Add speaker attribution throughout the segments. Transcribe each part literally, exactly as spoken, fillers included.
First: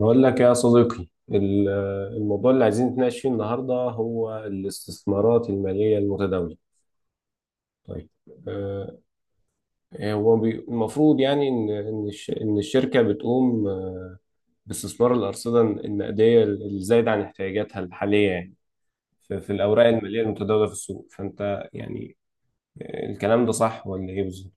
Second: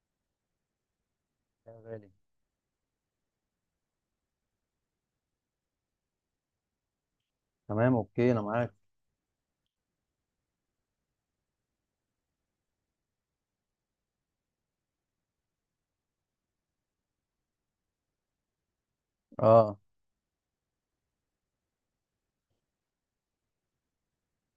Speaker 1: بقول لك يا صديقي ال-
Speaker 2: يا غالي.
Speaker 1: الموضوع اللي عايزين نتناقش فيه النهارده هو الاستثمارات المالية المتداولة.
Speaker 2: تمام،
Speaker 1: طيب.
Speaker 2: اوكي انا معاك.
Speaker 1: آه، هو بي- المفروض يعني ان ان الش- إن الشركة بتقوم آه، باستثمار الأرصدة النقدية الزايدة عن احتياجاتها الحالية، يعني في في
Speaker 2: اه
Speaker 1: الأوراق المالية المتداولة في السوق، فأنت يعني آه، الكلام ده صح ولا إيه بالظبط؟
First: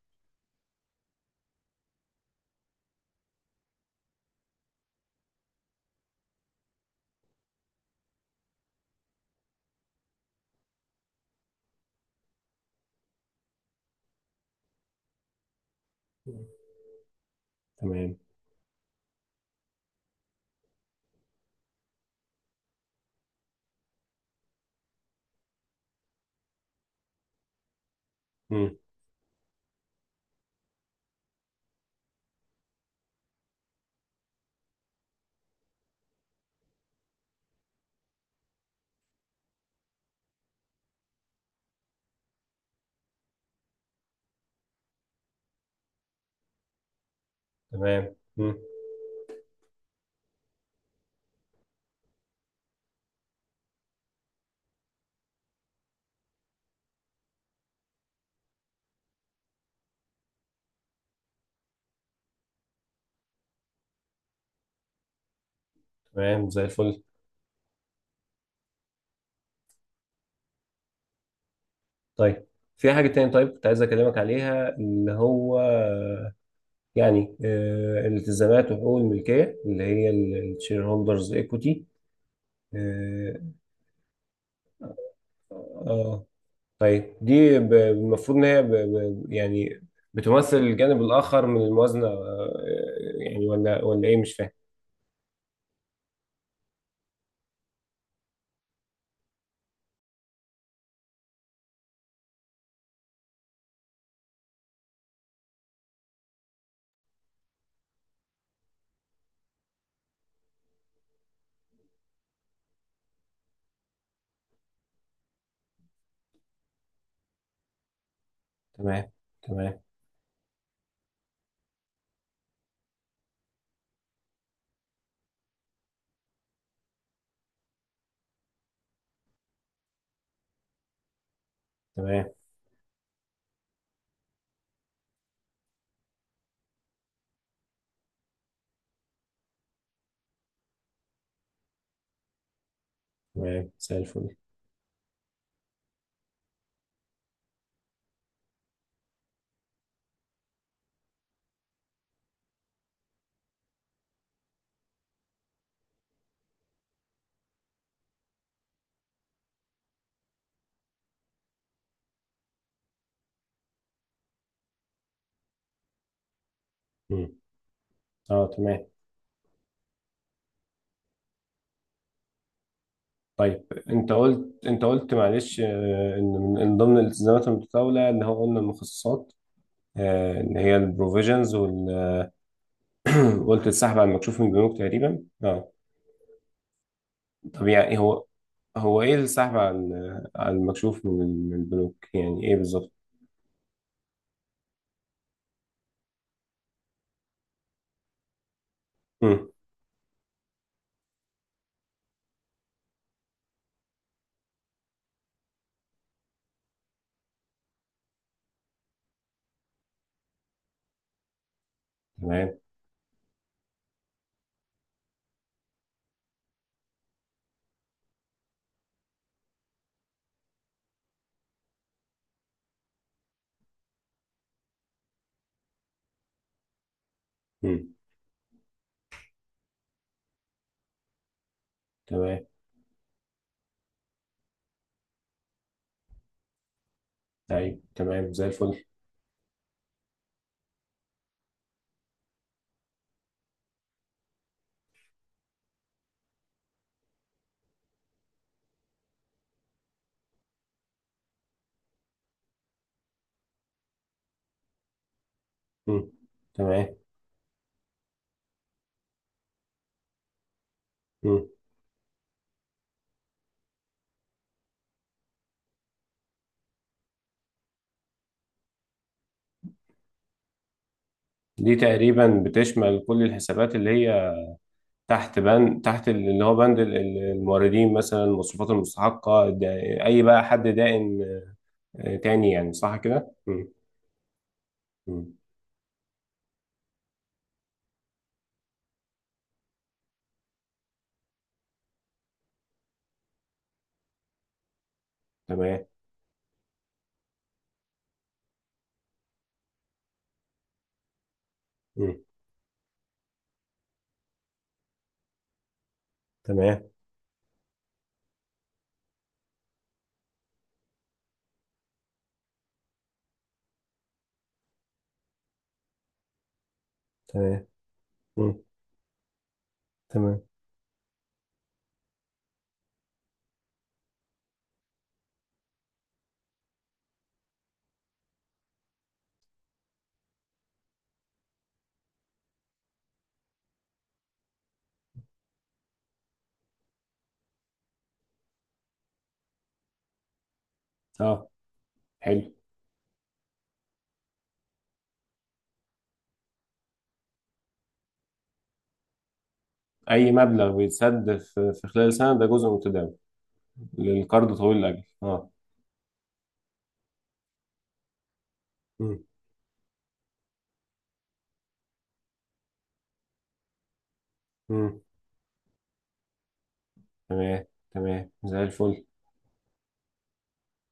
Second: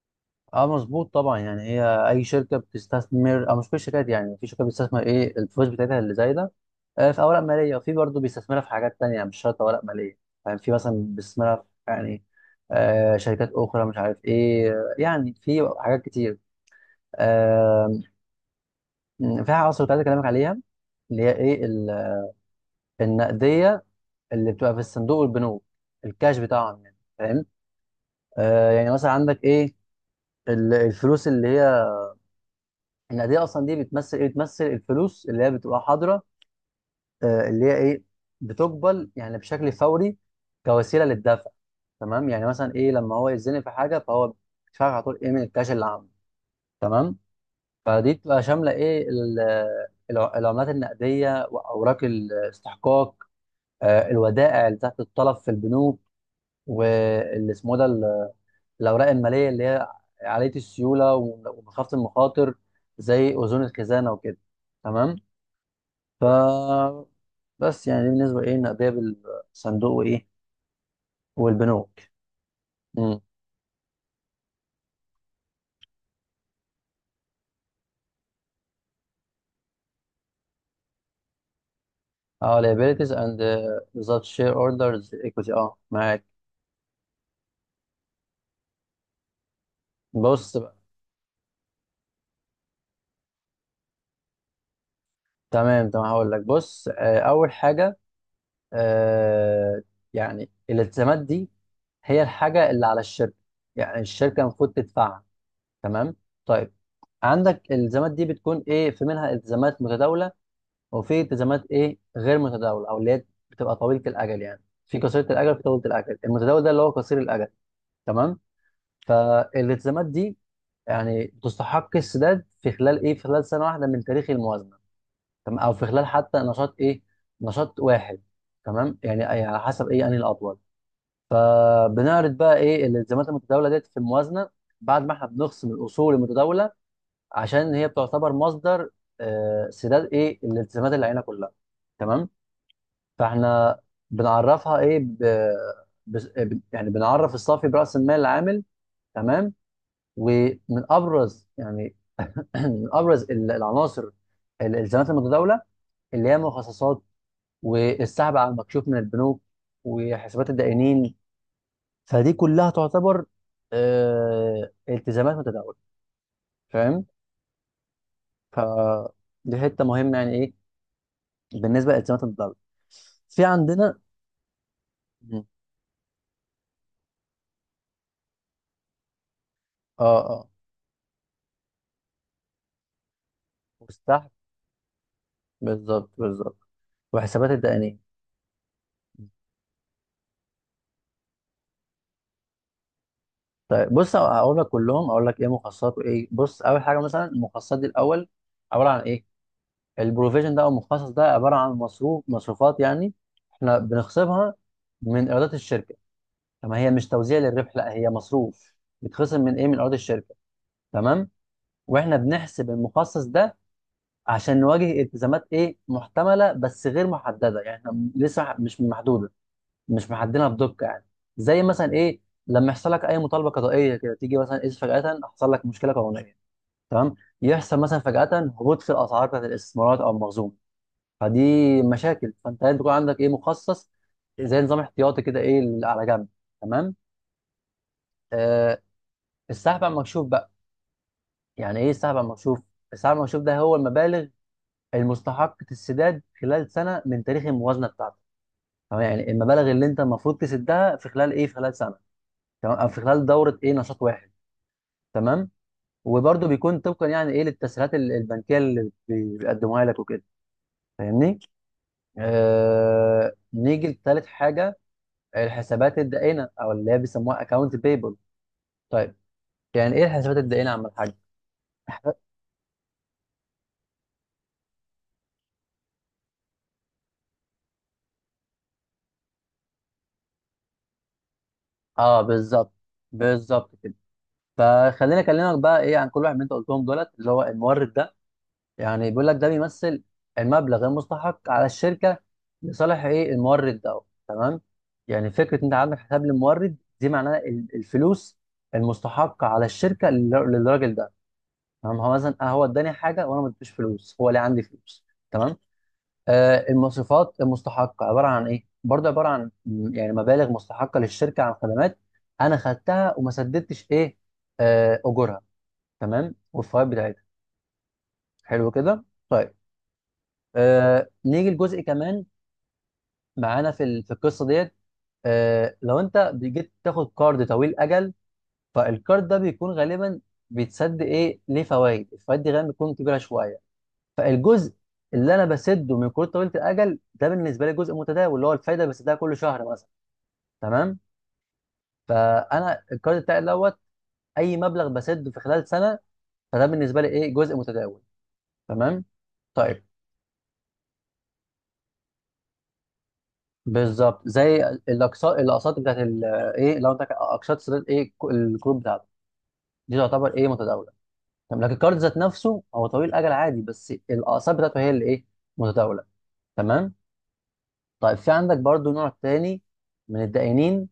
Speaker 2: اه مظبوط طبعا، يعني هي اي شركه بتستثمر، او مش كل الشركات، يعني في شركه بتستثمر ايه الفلوس بتاعتها اللي زايده. آه في اوراق ماليه، وفي برضه بيستثمرها في حاجات تانية، مش شرط اوراق ماليه. يعني في مثلا بيستثمرها في يعني آه شركات اخرى، مش عارف ايه، آه، يعني في حاجات كتير. آه
Speaker 1: تمام،
Speaker 2: م، في حاجه اصلا كنت عايز اكلمك عليها، اللي هي ايه ال- النقديه اللي بتبقى في الصندوق والبنوك، الكاش بتاعهم يعني، فاهم؟ آه
Speaker 1: مم.
Speaker 2: يعني مثلا عندك ايه ال- الفلوس اللي هي النقديه، اصلا دي بتمثل ايه؟ بتمثل الفلوس اللي هي بتبقى حاضره، آه، اللي هي ايه، بتقبل يعني بشكل فوري كوسيله للدفع. تمام، يعني مثلا ايه لما هو يتزنق في حاجه، فهو بيدفع على طول ايه من الكاش اللي عنده، تمام. فدي
Speaker 1: تمام،
Speaker 2: بتبقى
Speaker 1: مم.
Speaker 2: شامله ايه ال- الع- العملات النقديه واوراق الاستحقاق، آه، الودائع اللي تحت الطلب في البنوك، واللي اسمه ده الاوراق الماليه اللي هي عاليه السيوله ومخافه المخاطر، زي اذون الخزانه وكده، تمام. ف
Speaker 1: تمام، زي الفل.
Speaker 2: بس يعني دي بالنسبه ايه النقديه بالصندوق وايه والبنوك.
Speaker 1: طيب، في حاجة
Speaker 2: امم
Speaker 1: تاني، طيب كنت عايز أكلمك عليها اللي هو يعني آه، التزامات وحقوق الملكية اللي هي الشير هولدرز ايكوتي.
Speaker 2: اه، liabilities and
Speaker 1: اه.
Speaker 2: uh, بالظبط share orders equity، اه معاك.
Speaker 1: آه، طيب دي ب- المفروض ان هي ب- ب- يعني
Speaker 2: بص
Speaker 1: بتمثل
Speaker 2: بقى.
Speaker 1: الجانب الاخر من الموازنة، آه، آه، يعني ولا ولا ايه؟ مش فاهم.
Speaker 2: تمام تمام هقول لك، بص، آه اول حاجه، آه يعني الالتزامات دي هي الحاجه اللي على الشركه، يعني الشركه المفروض تدفعها، تمام. طيب عندك الالتزامات دي بتكون ايه، في منها التزامات متداوله، وفي التزامات ايه غير متداوله، او اللي هي بتبقى طويله الاجل، يعني في قصيره الاجل وفي طويله الاجل، المتداول ده اللي هو قصير الاجل، تمام.
Speaker 1: تمام. تمام.
Speaker 2: فالالتزامات دي يعني تستحق السداد في خلال ايه، في خلال سنه واحده من تاريخ الموازنه، تمام، او في خلال حتى نشاط ايه، نشاط واحد، تمام. يعني أي- على حسب ايه انهي الاطول. فبنعرض
Speaker 1: تمام.
Speaker 2: بقى ايه الالتزامات المتداوله ديت في الموازنه، بعد ما احنا بنخصم الاصول المتداوله، عشان هي بتعتبر مصدر آه، سداد ايه الالتزامات اللي علينا كلها، تمام.
Speaker 1: تمام،
Speaker 2: فاحنا
Speaker 1: زي الفل.
Speaker 2: بنعرفها ايه ب... بس... ب... يعني بنعرف الصافي براس المال العامل، تمام. ومن ابرز يعني من ابرز ال- العناصر الالتزامات المتداوله، اللي هي المخصصات، والسحب على المكشوف من البنوك، وحسابات الدائنين. فدي كلها تعتبر آه، التزامات متداوله، فاهم.
Speaker 1: مم. اه تمام.
Speaker 2: فدي حته مهمه يعني ايه بالنسبه لالتزامات الدوله. في
Speaker 1: طيب،
Speaker 2: عندنا
Speaker 1: انت قلت انت قلت
Speaker 2: مم.
Speaker 1: معلش، آه، ان من إن ضمن الالتزامات المتطاوله اللي هو قلنا المخصصات،
Speaker 2: اه
Speaker 1: آه،
Speaker 2: اه
Speaker 1: اللي هي البروفيجنز. قلت السحب على
Speaker 2: مستحق،
Speaker 1: المكشوف من البنوك تقريبا، اه.
Speaker 2: بالظبط بالظبط، وحسابات
Speaker 1: طب يعني إيه
Speaker 2: الدقنيه.
Speaker 1: هو؟ هو ايه السحب على على المكشوف من من البنوك، يعني ايه بالظبط؟
Speaker 2: طيب بص اقول لك كلهم، اقول لك ايه مخصصات وايه، بص اول حاجه مثلا المخصصات دي الاول عباره عن ايه؟
Speaker 1: مم.
Speaker 2: البروفيجن ده او المخصص ده عباره عن مصروف، مصروفات يعني احنا بنخصمها من ايرادات الشركه. طب هي مش توزيع للربح، لا، هي مصروف بيتخصم من ايه، من ايرادات الشركه، تمام. واحنا
Speaker 1: تمام.
Speaker 2: بنحسب المخصص ده عشان نواجه التزامات ايه محتمله بس غير محدده، يعني احنا لسه مح- مش محدوده، مش محددينها بدقه يعني. زي مثلا ايه لما يحصل لك اي مطالبه قضائيه كده، تيجي مثلا ايه فجاه حصل لك مشكله قانونيه، تمام، يحصل
Speaker 1: مم.
Speaker 2: مثلا فجاه هبوط في الاسعار بتاعت الاستثمارات او المخزون. فدي مشاكل،
Speaker 1: تمام.
Speaker 2: فانت لازم يكون عندك ايه مخصص، زي نظام احتياطي كده، ايه اللي على جنب، تمام.
Speaker 1: طيب تمام، زي
Speaker 2: آه،
Speaker 1: الفل.
Speaker 2: السحب على المكشوف بقى، يعني ايه السحب على المكشوف؟ السحب على المكشوف ده هو المبالغ المستحق السداد خلال سنه من تاريخ الموازنه بتاعتك، تمام. يعني المبالغ اللي انت المفروض تسدها في خلال ايه، في خلال سنه، تمام، او في خلال دوره ايه نشاط واحد، تمام.
Speaker 1: مم.
Speaker 2: وبرده بيكون
Speaker 1: تمام.
Speaker 2: طبقا يعني ايه للتسهيلات ال- البنكيه اللي بي- بيقدموها لك وكده، فاهمني.
Speaker 1: مم.
Speaker 2: آه... نيجي لتالت حاجه، الحسابات الدائنه، او اللي هي بيسموها اكونت بيبل. طيب يعني ايه الحسابات الدائنه يا عم الحاج؟
Speaker 1: دي تقريبا بتشمل كل الحسابات اللي هي تحت بند، تحت اللي هو بند ال- ال- الموردين، مثلا المصروفات المستحقة، دا- اي بقى حد دائن آه،
Speaker 2: اه
Speaker 1: تاني،
Speaker 2: بالظبط،
Speaker 1: يعني صح كده. مم.
Speaker 2: بالظبط كده. فخليني
Speaker 1: مم.
Speaker 2: اكلمك بقى ايه عن كل واحد من انت قلتهم دولت، اللي هو المورد. يعني بيقول لك ده بيمثل المبلغ المستحق على الشركه لصالح ايه المورد ده، تمام. يعني فكره انت
Speaker 1: تمام.
Speaker 2: عندك حساب للمورد دي، معناها ال- الفلوس المستحقه على الشركه لل- للراجل ده، تمام. هو
Speaker 1: مم.
Speaker 2: مثلا آه، هو اداني حاجه وانا ما اديتوش فلوس، هو ليه عندي فلوس، تمام. آه
Speaker 1: تمام.
Speaker 2: المصروفات المستحقه عباره عن ايه؟ برضه عباره عن م- يعني مبالغ مستحقه للشركه عن خدمات انا خدتها، وما سددتش ايه آه اجورها، تمام، والفوائد بتاعتها.
Speaker 1: تمام. مم.
Speaker 2: حلو كده، طيب.
Speaker 1: تمام.
Speaker 2: آه نيجي لجزء كمان معانا في ال- في القصه ديت. آه لو انت جيت تاخد كارد طويل اجل، فالكارد ده بيكون غالبا بيتسد ايه، ليه فوائد، الفوائد دي غالبا بتكون كبيره شويه. فالجزء اللي انا بسده من كروت طويله الاجل ده بالنسبه لي جزء متداول، اللي هو الفايده بسدها كل شهر مثلا، تمام.
Speaker 1: اه. حلو.
Speaker 2: فانا الكارد بتاعي دوت، اي مبلغ بسده في خلال سنه، فده بالنسبه لي ايه جزء متداول، تمام، طيب.
Speaker 1: اي مبلغ بيتسد في في خلال سنه ده جزء متداول
Speaker 2: بالظبط
Speaker 1: للقرض
Speaker 2: زي
Speaker 1: طويل الاجل،
Speaker 2: الاقساط
Speaker 1: اه.
Speaker 2: الاقساط بتاعت ال- آه، ايه لو انت ك- اقساط سداد ايه ك- الكروت بتاعته،
Speaker 1: مم.
Speaker 2: دي تعتبر ايه متداوله، تمام. لكن الكارد ذات نفسه هو طويل الاجل عادي، بس الاقساط بتاعته هي
Speaker 1: مم.
Speaker 2: اللي ايه متداوله، تمام.
Speaker 1: تمام.
Speaker 2: طيب في
Speaker 1: تمام،
Speaker 2: عندك
Speaker 1: زي
Speaker 2: برضو
Speaker 1: الفل.
Speaker 2: نوع تاني من الدائنين،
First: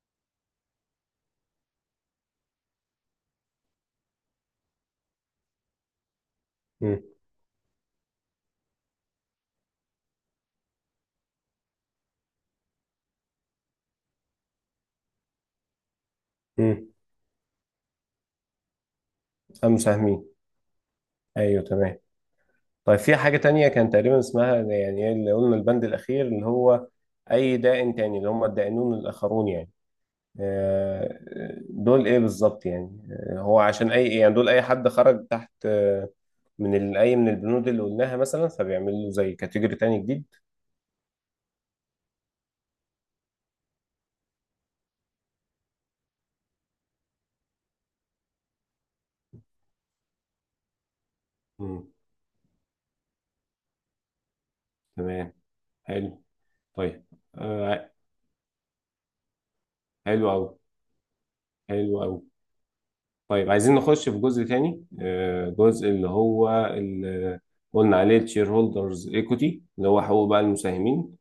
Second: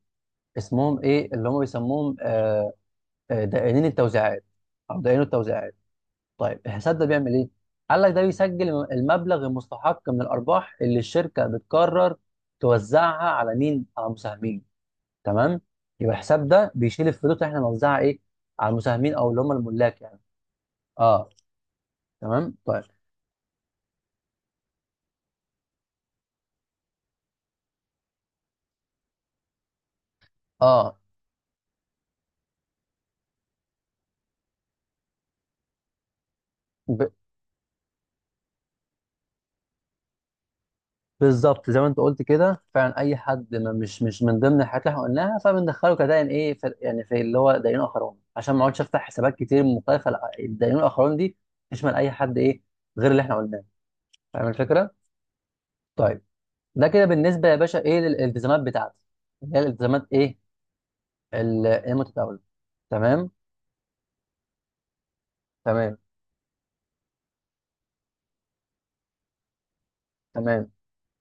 Speaker 2: اسمهم ايه اللي هم بيسموهم آه آه، دائنين التوزيعات، او دائنين التوزيعات. طيب الحساب
Speaker 1: مم.
Speaker 2: ده بيعمل ايه؟ قال لك ده بيسجل المبلغ المستحق من الارباح اللي الشركه بتقرر توزعها على مين، على المساهمين، تمام. يبقى الحساب ده
Speaker 1: مم.
Speaker 2: بيشيل الفلوس اللي احنا بنوزعها ايه على المساهمين، او اللي هم
Speaker 1: أم
Speaker 2: الملاك يعني.
Speaker 1: مساهمين.
Speaker 2: اه
Speaker 1: أيوه تمام.
Speaker 2: تمام طيب.
Speaker 1: طيب في حاجة تانية كان تقريبا اسمها، يعني إيه اللي قلنا البند الأخير اللي هو أي دائن تاني اللي هم الدائنون الآخرون يعني.
Speaker 2: اه
Speaker 1: آه، دول إيه بالظبط؟ يعني آه، هو عشان أي، يعني دول أي حد خرج تحت آه، من ال-
Speaker 2: ب...
Speaker 1: أي من البنود اللي قلناها مثلا، فبيعمل له زي كاتيجوري تاني جديد.
Speaker 2: بالظبط زي ما انت قلت كده فعلا، اي حد ما مش مش من ضمن الحاجات اللي احنا قلناها، فبندخله كدائن ايه في... يعني في اللي هو دائنين اخرون، عشان ما اقعدش افتح حسابات كتير مختلفه. لا، الدائنين الاخرون دي
Speaker 1: مم.
Speaker 2: تشمل اي حد ايه غير اللي احنا قلناه، فاهم الفكره.
Speaker 1: تمام.
Speaker 2: طيب
Speaker 1: حلو.
Speaker 2: ده
Speaker 1: طيب.
Speaker 2: كده بالنسبه يا باشا
Speaker 1: آه.
Speaker 2: ايه للالتزامات بتاعتي، اللي هي الالتزامات
Speaker 1: حلو
Speaker 2: ايه
Speaker 1: أوي.
Speaker 2: ال-
Speaker 1: حلو أوي.
Speaker 2: المتداوله، تمام
Speaker 1: طيب عايزين نخش في جزء تاني، آه جزء
Speaker 2: تمام.
Speaker 1: اللي هو اللي قلنا عليه الشير هولدرز ايكوتي، اللي هو حقوق بقى
Speaker 2: تمام
Speaker 1: المساهمين،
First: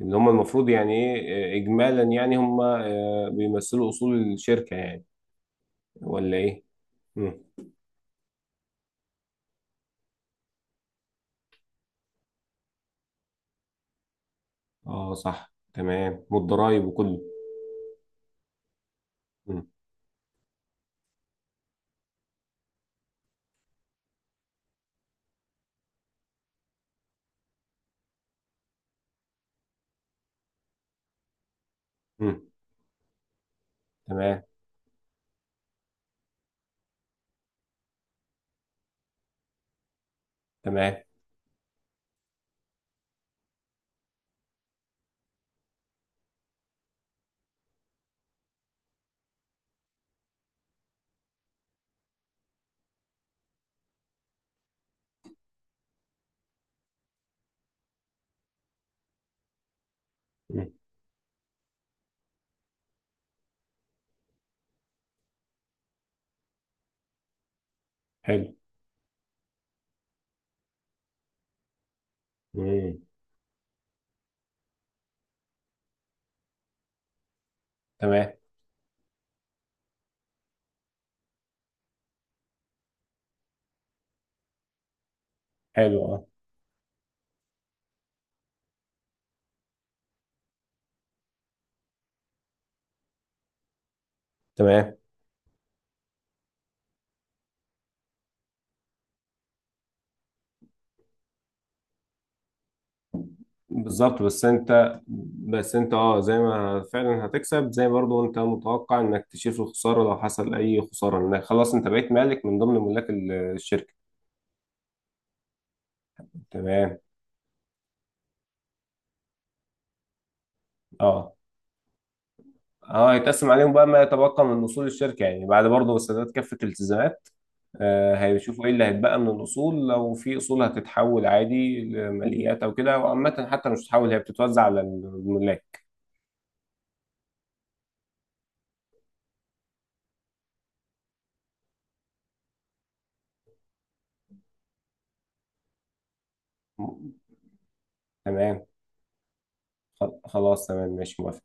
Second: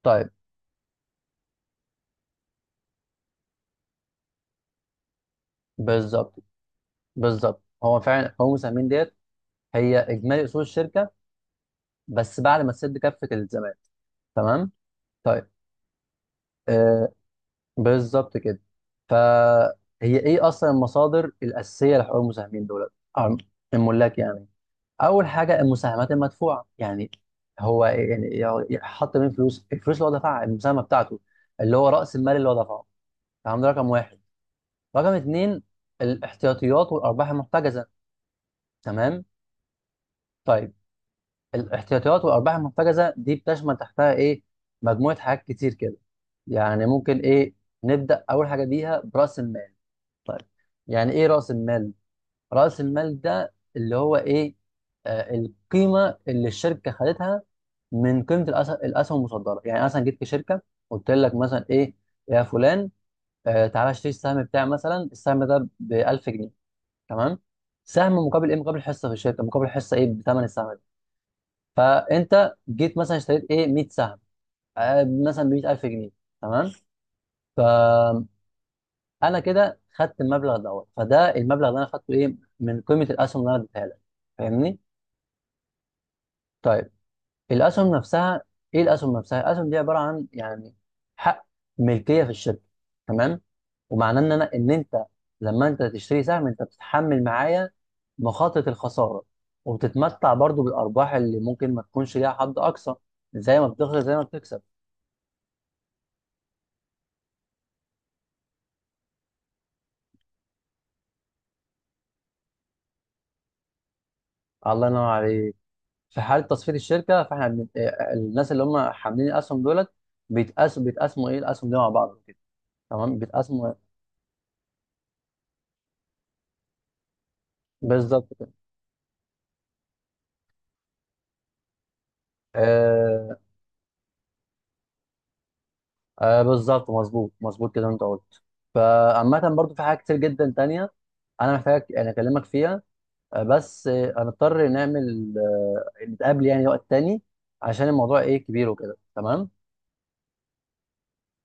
Speaker 1: اللي هم
Speaker 2: طيب،
Speaker 1: المفروض يعني ايه، آه، اجمالا يعني هم آه بيمثلوا اصول الشركة يعني،
Speaker 2: بالظبط
Speaker 1: ولا ايه؟ مم.
Speaker 2: بالظبط. هو فعلا هو مساهمين ديت هي اجمالي اصول الشركه، بس بعد ما تسد كافه الالتزامات، تمام،
Speaker 1: اه
Speaker 2: طيب.
Speaker 1: صح، تمام، والضرايب
Speaker 2: آه
Speaker 1: وكله.
Speaker 2: بالظبط كده. فهي
Speaker 1: مم.
Speaker 2: ايه اصلا المصادر الاساسيه لحقوق المساهمين دول أو الملاك يعني؟ اول حاجه المساهمات المدفوعه، يعني هو يعني يعني حط من فلوس الفلوس اللي هو دفعها المساهمه بتاعته، اللي هو راس المال
Speaker 1: مم.
Speaker 2: اللي هو دفعه، تمام، ده رقم واحد.
Speaker 1: تمام.
Speaker 2: رقم اتنين الاحتياطيات والارباح المحتجزه، تمام، طيب.
Speaker 1: تمام.
Speaker 2: الاحتياطيات والارباح المحتجزه دي بتشمل تحتها ايه؟ مجموعه حاجات كتير كده. يعني ممكن ايه نبدا اول حاجه بيها براس المال، طيب. يعني ايه راس المال؟ راس المال ده اللي هو ايه، آه القيمه اللي الشركه خدتها من قيمه الأس- الاسهم المصدره. يعني مثلا جيت في شركه
Speaker 1: مم.
Speaker 2: قلت لك مثلا ايه، يا فلان، آه تعالى اشتري السهم بتاعي، مثلا السهم ده ب ألف جنيه، تمام، سهم مقابل
Speaker 1: حلو.
Speaker 2: ايه، مقابل حصه في الشركه، مقابل حصه ايه بثمن السهم. فانت جيت
Speaker 1: مم.
Speaker 2: مثلا اشتريت ايه مية سهم، آه، مثلا ب مية ألف جنيه، تمام. فانا
Speaker 1: تمام.
Speaker 2: كده خدت المبلغ دوت، فده المبلغ اللي انا خدته ايه من قيمه الاسهم اللي انا اديتها لك، فاهمني،
Speaker 1: حلو اه.
Speaker 2: طيب. الاسهم نفسها، ايه الاسهم نفسها، الاسهم دي عباره عن يعني حق ملكيه في الشركه، تمام. ومعناه ان انا ان
Speaker 1: تمام.
Speaker 2: انت لما انت تشتري سهم، انت بتتحمل معايا مخاطره الخساره، وبتتمتع برضو بالارباح اللي ممكن ما تكونش ليها حد اقصى، زي ما بتخسر زي ما
Speaker 1: بالظبط، بس
Speaker 2: بتكسب.
Speaker 1: انت بس انت اه زي ما فعلا هتكسب، زي برضو انت متوقع انك تشيل في الخساره، لو حصل اي خساره انك خلاص انت بقيت مالك من ضمن ملاك ال- الشركه.
Speaker 2: الله ينور عليك. في حاله تصفيه
Speaker 1: تمام.
Speaker 2: الشركه، فاحنا بن... آه، آه، الناس اللي هم حاملين الاسهم دولت بيتقاس بيتقاسموا
Speaker 1: اه.
Speaker 2: ايه الاسهم دي مع بعض كده،
Speaker 1: اه
Speaker 2: تمام،
Speaker 1: هيتقسم
Speaker 2: بيتقاسموا،
Speaker 1: عليهم بقى ما يتبقى من اصول الشركه يعني بعد برضو سداد كافه الالتزامات. آه
Speaker 2: بالظبط كده.
Speaker 1: هيشوفوا ايه اللي هيتبقى من الاصول، لو في اصول هتتحول عادي لماليات او كده،
Speaker 2: آه...
Speaker 1: وعامه حتى مش هتتحول هي بتتوزع على الملاك.
Speaker 2: آه بالظبط، مظبوط مظبوط كده انت قلت. فعامة برضو في حاجات كتير جدا تانية انا محتاج يعني اكلمك فيها، آه، بس آه، هنضطر نعمل آه، نتقابل يعني وقت تاني، عشان الموضوع ايه
Speaker 1: تمام.
Speaker 2: كبير وكده، تمام.
Speaker 1: خل- خلاص تمام ماشي موافق.